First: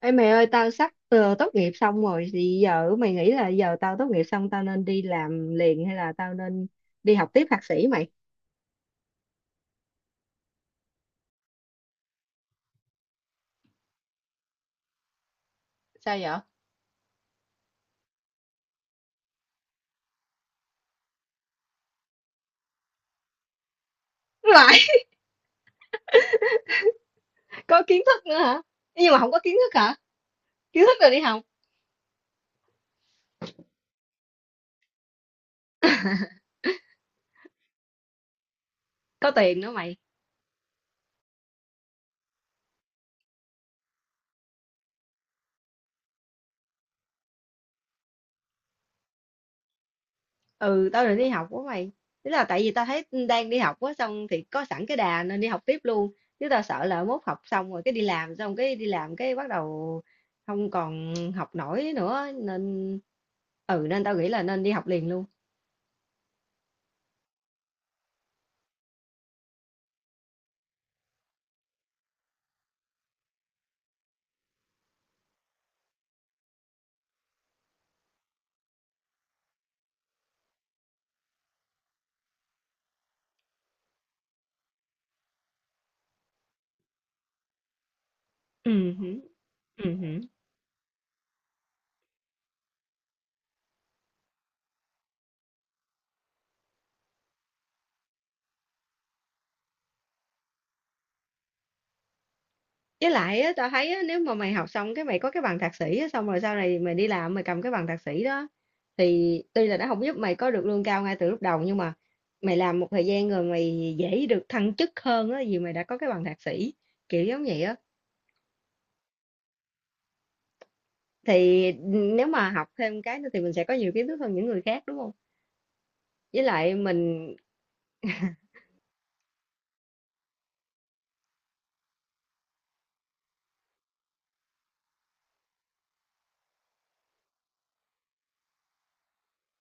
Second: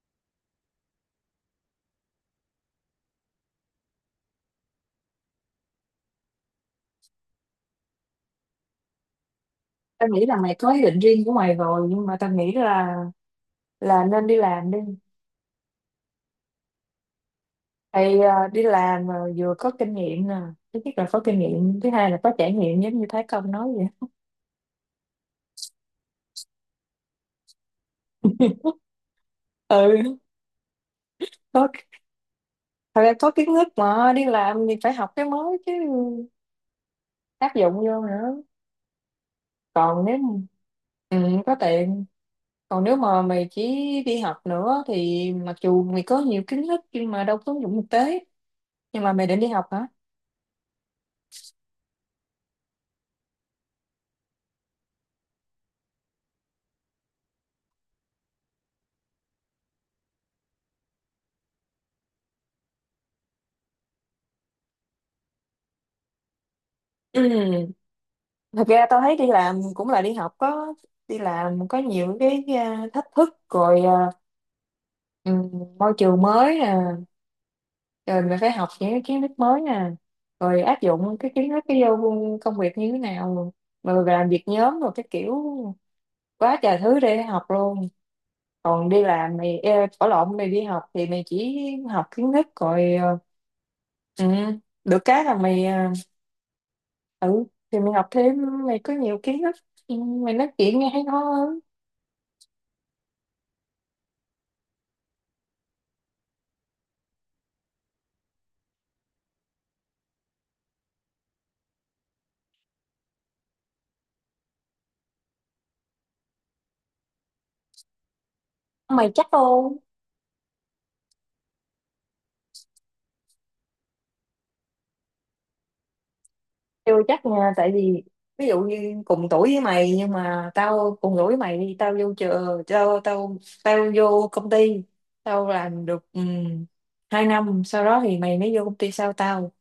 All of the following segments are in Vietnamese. Ê mày ơi tao sắp tốt nghiệp xong rồi thì giờ mày nghĩ là giờ tao tốt nghiệp xong tao nên đi làm liền hay là tao nên đi học tiếp thạc sĩ mày? Tao nghĩ là mày có ý định riêng của mày rồi, nhưng mà tao nghĩ là nên đi làm đi. Sao vậy? Thì đi làm mà vừa có kinh nghiệm nè. Thứ nhất là có kinh nghiệm, thứ hai là có trải nghiệm giống như Thái Công nói vậy. Lại. Có kiến thức nữa hả? Nhưng mà không có kiến thức hả? Ừ. Kiến thức rồi đi học. Có. Thật ra có kiến thức mà đi làm thì phải học cái mới chứ, áp dụng vô nữa. Có tiền nữa mày. Còn nếu mà- ừ, có tiền. Còn nếu mà mày chỉ đi học nữa thì mặc dù mày có nhiều kiến thức nhưng mà đâu có ứng dụng thực tế. Nhưng mà mày định đi học hả? Ừ, tao định đi học quá mày. Tức là tại vì tao thấy đang đi học quá xong thì có sẵn cái đà nên đi học tiếp luôn, chứ tao sợ là mốt học xong rồi cái đi làm xong cái đi làm cái bắt đầu không còn học nổi nữa nên ừ, nên tao nghĩ là nên đi học liền luôn. Ừ. Thật ra tao thấy đi làm cũng là đi học. Có đi làm có nhiều cái, à, thách thức rồi, à, ừm, môi trường mới nè, rồi mình phải học những cái kiến thức mới nè, rồi áp dụng cái kiến thức cái vô công việc như thế nào, rồi làm việc nhóm rồi cái kiểu, quá trời thứ để học luôn. Còn đi Ừ. làm mày, ê, ở hứm. lộn, mày đi học thì mày chỉ học kiến thức rồi ừ, được cái là mày ừ, thì mày học thêm mày có nhiều kiến thức. Ừ, mày nói chuyện nghe hay ho hơn. Với lại á, tao thấy á, nếu mà mày học xong cái mày có cái bằng thạc sĩ á, xong rồi sau này mày đi làm mày cầm cái bằng thạc sĩ đó, thì tuy là nó không giúp mày có được lương cao ngay từ lúc đầu nhưng mà mày làm một thời gian rồi mày dễ được thăng chức hơn á, vì mày đã có cái bằng thạc sĩ, kiểu giống vậy á. Mày chắc không? Thì, nếu mà học thêm cái nữa thì mình sẽ có nhiều kiến thức hơn những người khác, đúng không? Với lại Chưa chắc mình nha, tại vì ví dụ như cùng tuổi với mày, nhưng mà tao cùng tuổi với mày đi, tao vô trường, tao tao tao vô công ty, tao làm được 2 năm, sau đó thì mày mới vô công ty sau tao.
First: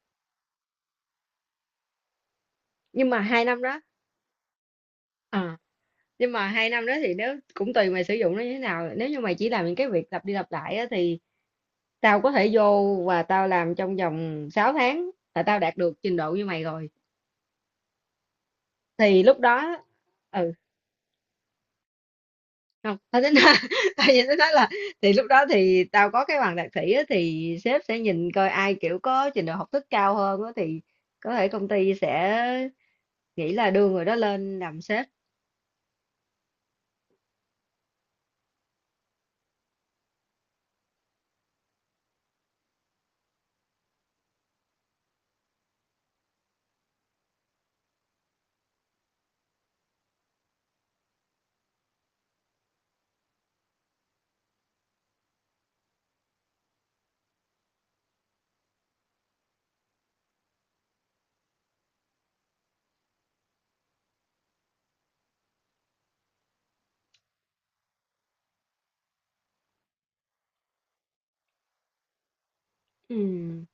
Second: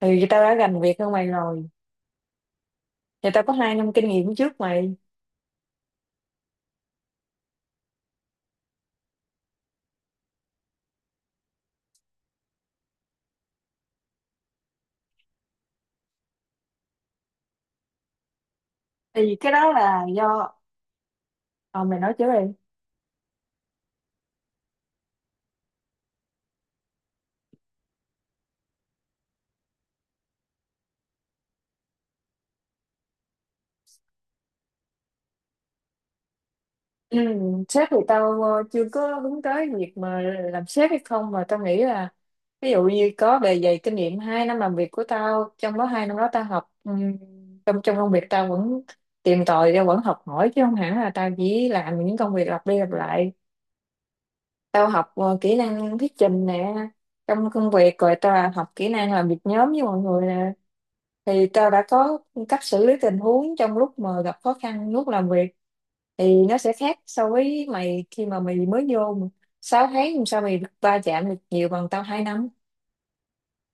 Thì tao đã gành việc hơn mày rồi. nhưng mà Thì tao 2 có năm 2 đó. năm kinh nghiệm trước mày. ờ, nhưng mà hai năm đó thì nếu cũng tùy mày sử dụng nó như thế nào, nếu như mày chỉ làm những cái việc lặp đi lặp lại á thì tao có thể vô và tao làm trong vòng 6 tháng là tao đạt được trình độ như mày rồi, thì Thì lúc cái đó đó là ừ do ờ mày nói trước đi. không tao tính nói, tao chỉ tính nói là thì lúc đó thì tao có cái bằng thạc sĩ á, thì sếp sẽ nhìn coi ai kiểu có trình độ học thức cao hơn á, thì có thể công ty sẽ nghĩ là đưa người đó lên làm sếp. Ừ, sếp thì tao chưa có hướng tới việc mà làm sếp hay không, mà tao nghĩ là ví dụ như có bề dày kinh nghiệm 2 năm làm việc của tao, trong đó 2 năm đó tao học, trong trong công việc tao vẫn tìm tòi, tao vẫn học hỏi chứ không hẳn là tao chỉ làm những công việc lặp đi lặp lại. Tao học kỹ năng thuyết trình nè, trong công việc, rồi tao là học kỹ năng làm việc nhóm với mọi người nè. Thì tao đã có cách xử lý tình huống trong lúc mà gặp khó khăn lúc làm việc, thì nó sẽ khác so với mày khi mà mày mới vô mà. 6 tháng làm sao mày va chạm được nhiều bằng tao 2 năm. Ừ.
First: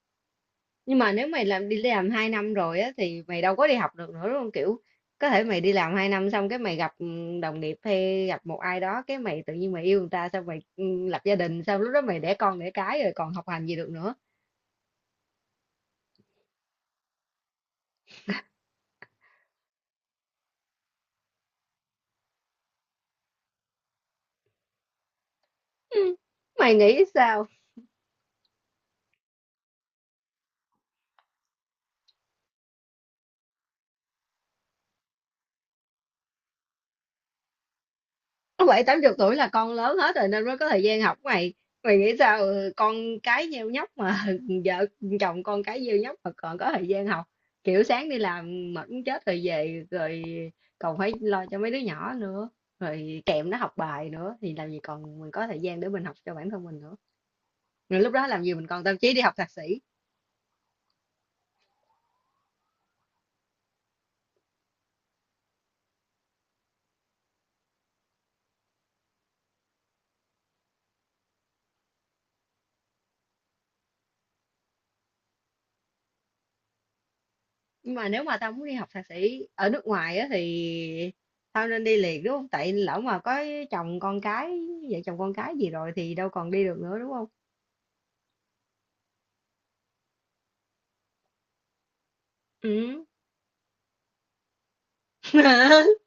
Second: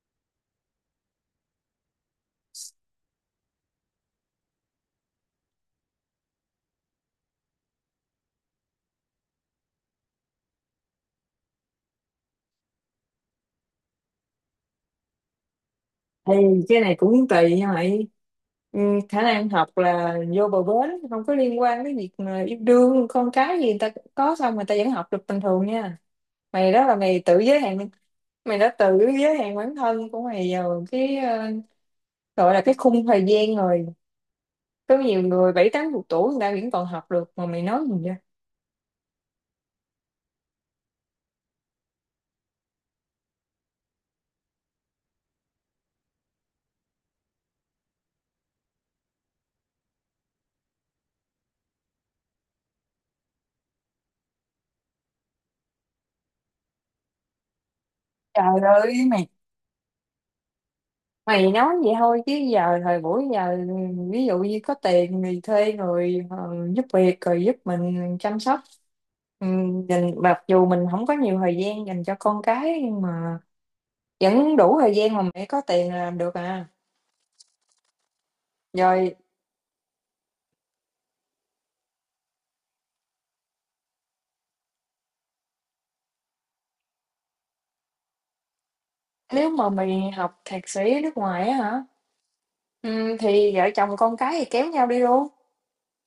Nhưng mà nếu mày làm đi làm 2 năm rồi á thì mày đâu có đi học được nữa đúng không, kiểu có thể mày đi làm 2 năm xong cái mày gặp đồng nghiệp hay gặp một ai đó cái mày tự nhiên mày yêu người ta xong mày lập gia đình xong lúc đó mày đẻ con đẻ cái rồi còn học hành gì được nữa. Thì cái này cũng tùy nha mày. Ừ, khả năng học là vô bờ bến, không có liên quan đến việc mà yêu đương con cái gì, người ta có xong người ta vẫn học được bình thường nha. Ừ, Mày mày đó là nghĩ mày tự sao? giới hạn. Mày đã tự giới hạn bản thân của mày vào cái gọi là cái khung thời gian rồi. Có nhiều người bảy tám chục tuổi người ta vẫn còn học được mà, mày nói gì vậy? Bảy tám chục tuổi là con lớn hết rồi nên mới có thời gian học mày. Mày nghĩ sao ừ, con cái nheo nhóc mà vợ chồng con cái nheo nhóc mà còn có thời gian học, kiểu sáng đi làm mệt muốn chết rồi về rồi còn phải lo cho mấy đứa nhỏ nữa, rồi kèm nó học bài nữa thì làm gì còn mình có thời gian để mình học cho bản thân mình nữa, rồi lúc đó làm gì Trời mình còn tâm ơi trí đi mày. học thạc sĩ. Mày nói vậy thôi chứ giờ thời buổi giờ, ví dụ như có tiền thì thuê người giúp việc rồi giúp mình chăm sóc. Ừ, mặc dù mình không có nhiều thời gian dành cho con cái nhưng mà vẫn đủ thời gian, mà mày có tiền là làm được à. Nhưng mà nếu mà tao muốn đi học thạc Rồi. sĩ ở nước ngoài á thì tao nên đi liền đúng không, tại lỡ mà có chồng con cái vợ chồng con cái gì rồi thì đâu còn đi được nữa đúng không? Nếu mà mày học thạc sĩ ở nước ngoài á hả, Ừ. Thì vợ chồng con cái thì kéo nhau đi luôn.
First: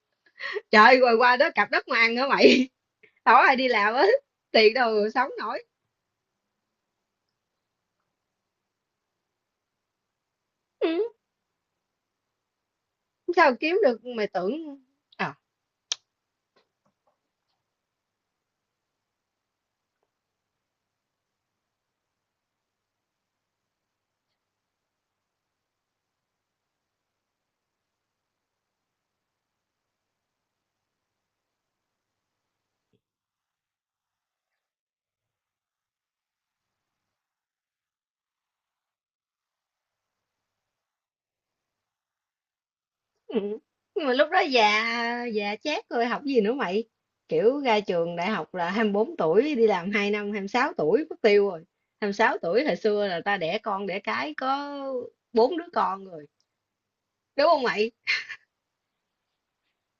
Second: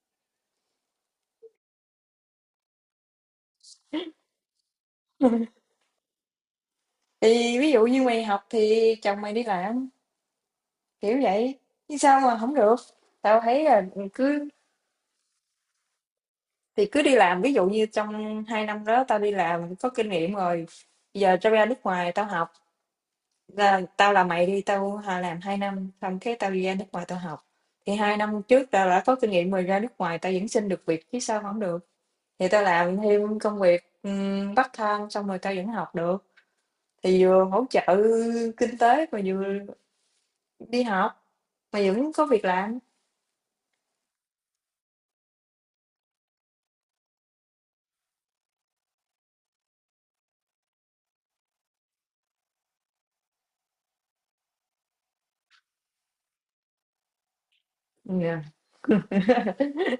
Trời rồi qua đó cặp đất mà ăn nữa mày, đâu ai đi làm á, tiền đâu mà sống nổi. Thì ví dụ như mày học thì chồng mày đi làm, Ừ. kiểu vậy. Chứ sao mà không được? Tao Sao thấy kiếm là được mày cứ tưởng. ờ thì cứ đi làm, ví dụ như trong 2 năm đó tao đi làm có kinh nghiệm rồi. Giờ tao ra nước ngoài tao học, là tao, là mày đi, tao làm 2 năm xong cái tao đi ra nước ngoài tao học. Thì 2 năm trước tao đã có kinh nghiệm rồi, ra nước ngoài tao vẫn xin được việc chứ sao mà không được. Thì tao làm thêm công việc part time xong rồi tao vẫn học được. Thì vừa hỗ trợ kinh tế mà vừa đi học mà vẫn có việc làm. Ừ. Nhưng mà lúc đó già già chát rồi học gì nữa mày, kiểu ra trường đại học là 24 tuổi đi làm 2 năm 26 tuổi mất tiêu rồi, 26 tuổi hồi xưa là ta đẻ con đẻ cái có bốn đứa con rồi, đúng không mày? Yeah.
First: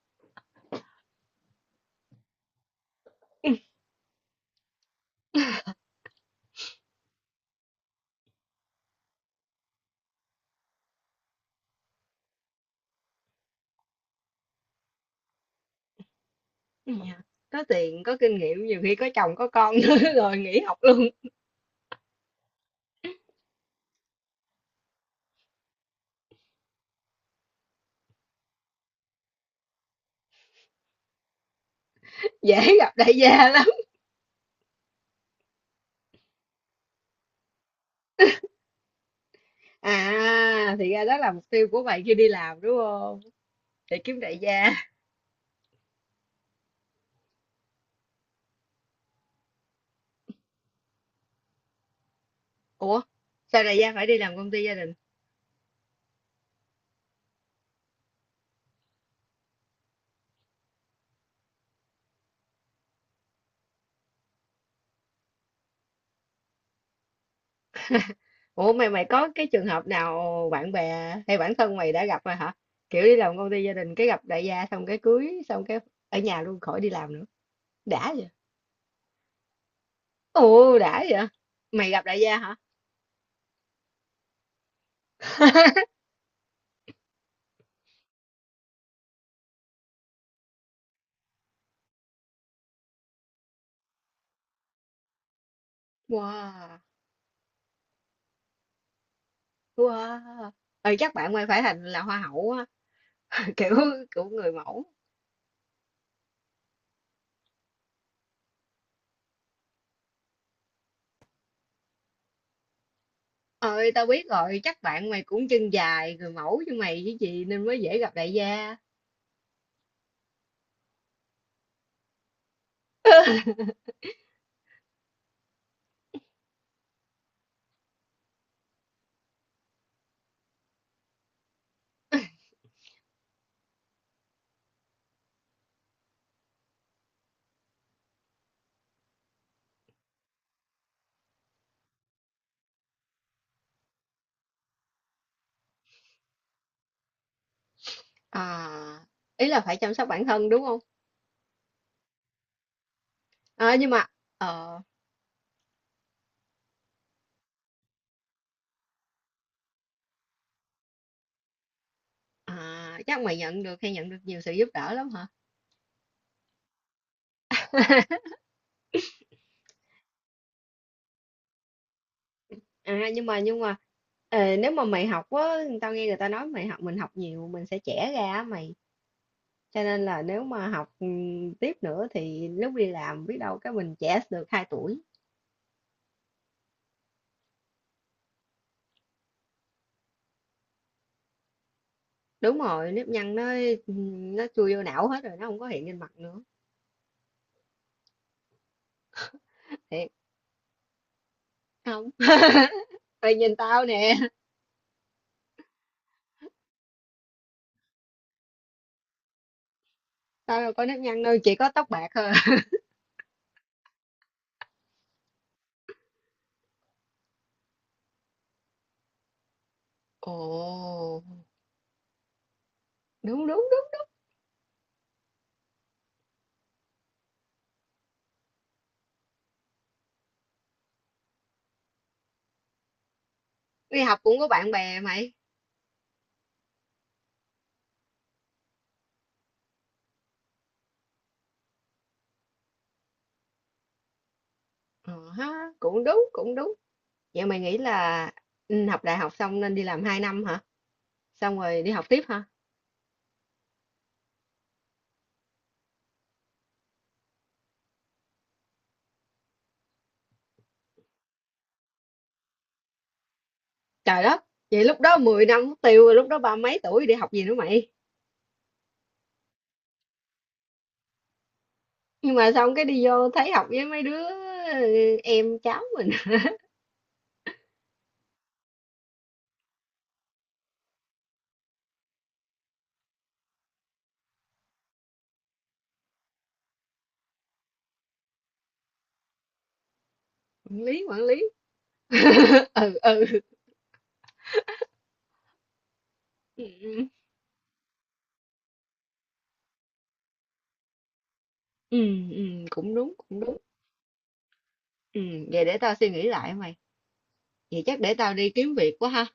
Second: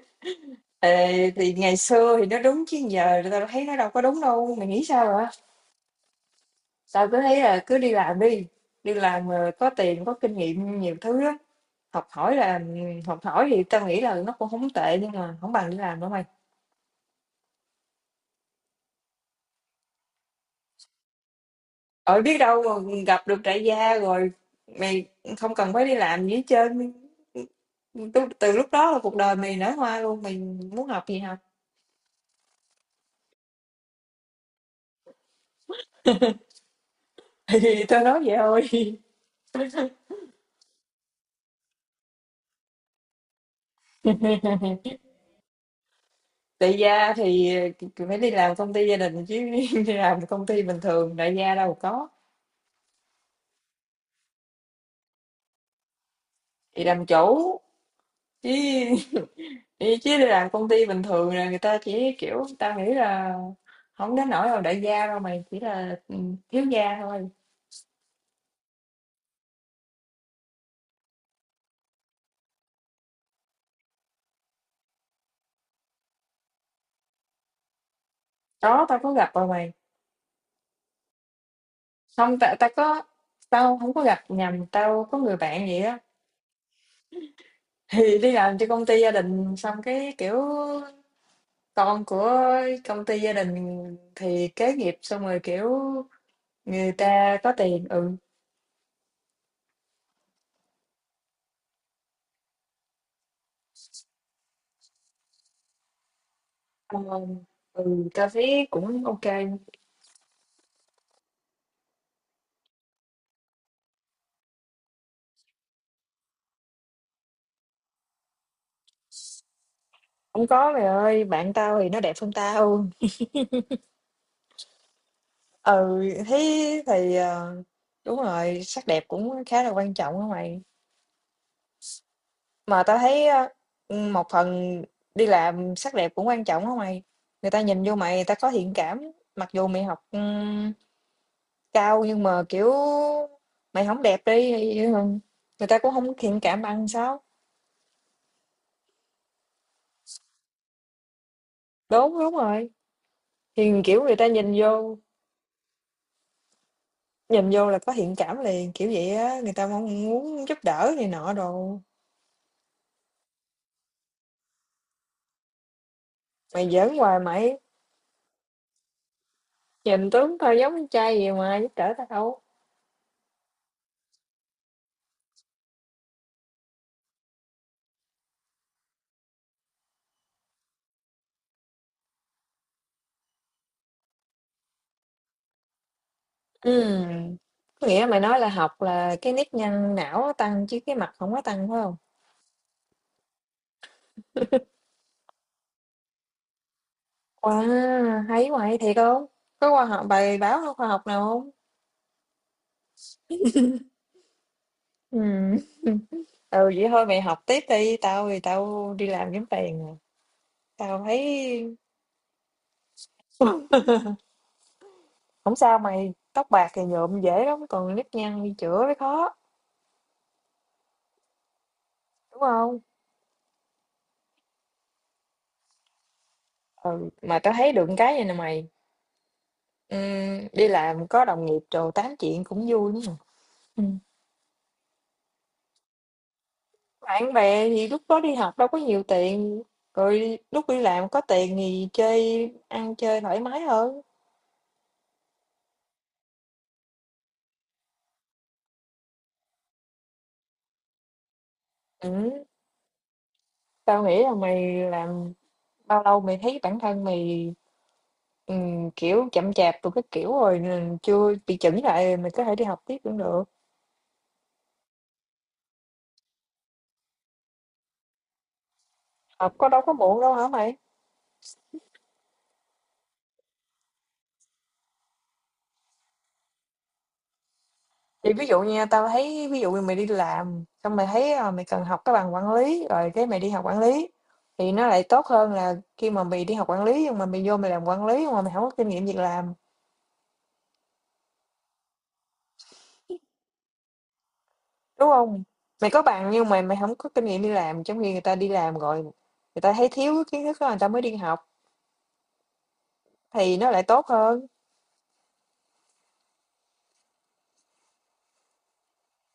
Ê, thì ngày xưa thì nó đúng chứ giờ tao thấy nó đâu có đúng đâu, mày nghĩ sao hả? Tao cứ thấy là cứ đi làm đi, đi làm mà có tiền có kinh nghiệm nhiều thứ lắm. Học hỏi là học hỏi thì tao nghĩ là nó cũng không tệ nhưng mà không bằng đi làm đâu mày. Dạ. Có tiền có kinh nghiệm nhiều khi có chồng có con nữa rồi nghỉ học luôn. Ở, biết đâu mà gặp được đại gia rồi mày không cần phải đi làm gì hết trơn. Từ lúc đó là cuộc đời mày nở hoa luôn, mày muốn học gì học. Dễ gặp đại gia lắm. Thì tao nói vậy thôi. À thì ra đó là mục tiêu của mày khi đi làm đúng không, để kiếm đại gia. Đại gia thì phải đi làm công ty gia đình chứ, đi làm công ty bình thường đại gia đâu có. Ủa, sao đại gia phải đi làm công ty gia đình? Thì làm chủ chứ chứ đi làm công ty bình thường là người ta chỉ kiểu, tao nghĩ là không đến nỗi là đại gia đâu mày, chỉ là thiếu gia thôi. Ủa mày mày có cái trường hợp nào bạn bè hay bản thân mày đã gặp rồi hả? Kiểu đi làm công ty gia đình cái gặp đại gia xong cái cưới xong cái ở nhà luôn khỏi đi làm nữa. Đã vậy. Có, tao có gặp rồi mày. Ồ đã vậy. Mày gặp đại gia Hông, hả? tại tao không có gặp nhầm, tao có người bạn vậy á, thì đi làm cho công ty gia đình xong cái, kiểu, con của công ty gia đình thì kế nghiệp, xong rồi, kiểu, Wow. người ta có tiền, ừ, Wow. Ừ, chắc bạn mày phải thành là hoa hậu á, kiểu kiểu người mẫu. ờ, ừ, tao thấy cũng ok không? Ơi tao biết rồi, chắc bạn mày cũng chân dài người mẫu như mày chứ gì nên mới dễ gặp đại gia. Có mày ơi, bạn tao thì nó đẹp hơn tao. Ừ, thấy thì, đúng rồi, sắc đẹp cũng khá là quan trọng á mày. Mà tao thấy á, một phần đi làm sắc đẹp cũng quan trọng đó mày. Người ta nhìn vô mày, người ta có thiện cảm. Mặc dù mày học, cao nhưng mà, kiểu, mày không đẹp đi thì, người ta cũng hông thiện cảm bằng sao? À, ý là phải chăm sóc bản thân đúng không? Đúng, đúng rồi, thì, À, nhưng kiểu, mà người ta nhìn ờ vô, là có thiện cảm liền, kiểu vậy á, người ta mong muốn giúp đỡ này nọ đồ. À, chắc mày nhận được hay nhận được nhiều sự giúp đỡ lắm hả? Mày giỡn hoài mày, nhìn tướng tao giống con trai gì mà giúp đỡ tao. À, nhưng mà nếu mà mày học á, tao nghe người ta nói mày học mình học nhiều mình sẽ trẻ ra á mày. Cho nên là nếu mà học tiếp nữa thì lúc đi làm biết đâu cái mình trẻ được 2 tuổi. Ừm, có nghĩa mày nói là học là cái nếp nhăn não nó tăng chứ cái mặt không có tăng, phải không? Đúng rồi, nếp nhăn nó chui vô não hết rồi, nó không có hiện lên mặt nữa. Wow, hay quá, hay thiệt hông? Có khoa học, Thiệt bài báo khoa học nào hông? không? Mày nhìn tao nè, Ừm, vậy thôi mày học tiếp đi, tao thì tao đi làm kiếm tiền rồi. tao đâu có nếp Tao thấy nhăn đâu, chỉ có tóc bạc thôi. không sao mày, tóc bạc thì nhuộm dễ lắm, còn nếp nhăn đi chữa mới khó, Ồ, đúng hông? đúng đúng đúng. Ừ, mà tao thấy được cái vầy nè mày, đi làm có đồng nghiệp đồ tám chuyện cũng vui lắm à. Đi học cũng có bạn bè mày. Bạn bè thì lúc đó đi học đâu có nhiều tiền, rồi lúc đi làm có tiền thì chơi ăn chơi thoải mái hơn. Ờ ha, cũng đúng cũng đúng. Vậy mày nghĩ là học đại học xong nên đi làm 2 năm hả? Xong rồi đi học tiếp Ừ. hả? Tao nghĩ là mày làm bao lâu mày thấy bản thân mày ừ, kiểu chậm chạp rồi cái kiểu rồi nên chưa bị chỉnh lại rồi mày có thể đi học tiếp cũng được. Trời đất, vậy lúc đó 10 năm mất tiêu rồi, lúc đó ba mấy tuổi đi học gì nữa mày? Học có đâu có muộn đâu hả mày. Nhưng mà xong cái đi vô thấy học với mấy đứa em cháu mình, Thì ví dụ nha, tao thấy ví dụ như mày đi làm xong mày thấy, à, mày cần học cái bằng quản lý rồi cái mày đi học quản lý, thì nó lại tốt hơn là khi mà mày đi học quản lý nhưng mà mày vô mày làm quản lý nhưng mà mày không có kinh nghiệm việc làm. quản lý, quản lý. Ừ, ừ. Đúng hông? Mày có bằng nhưng mà mày hổng Ừ, có kinh nghiệm đi làm, trong khi người ta đi làm rồi, người ta thấy thiếu cái kiến thức đó người ta mới đi học, ừ, ừ, cũng đúng, cũng đúng. thì nó lại tốt hơn. Ừ, vậy để tao suy nghĩ lại mày. Vậy chắc để tao đi kiếm việc quá ha.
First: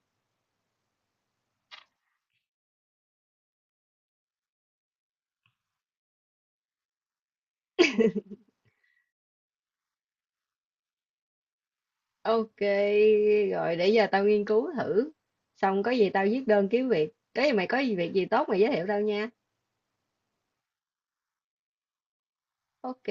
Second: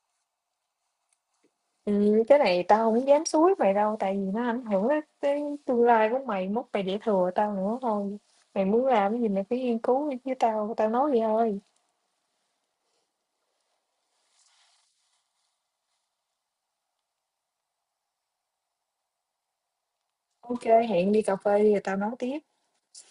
Cái này tao hổng dám xúi mày đâu, tại vì nó ảnh hưởng đến tới tương lai của mày, mốt mày để thừa tao nữa thôi. Mày muốn làm cái gì mày phải nghiên cứu đi chứ, tao tao nói vậy thôi. Ok, rồi để giờ tao nghiên cứu thử. Xong có gì tao viết đơn kiếm việc. Cái gì mày có gì việc gì tốt mày giới thiệu tao nha. Ô kê, hẹn đi cà phê đi rồi tao nói tiếp. Ok,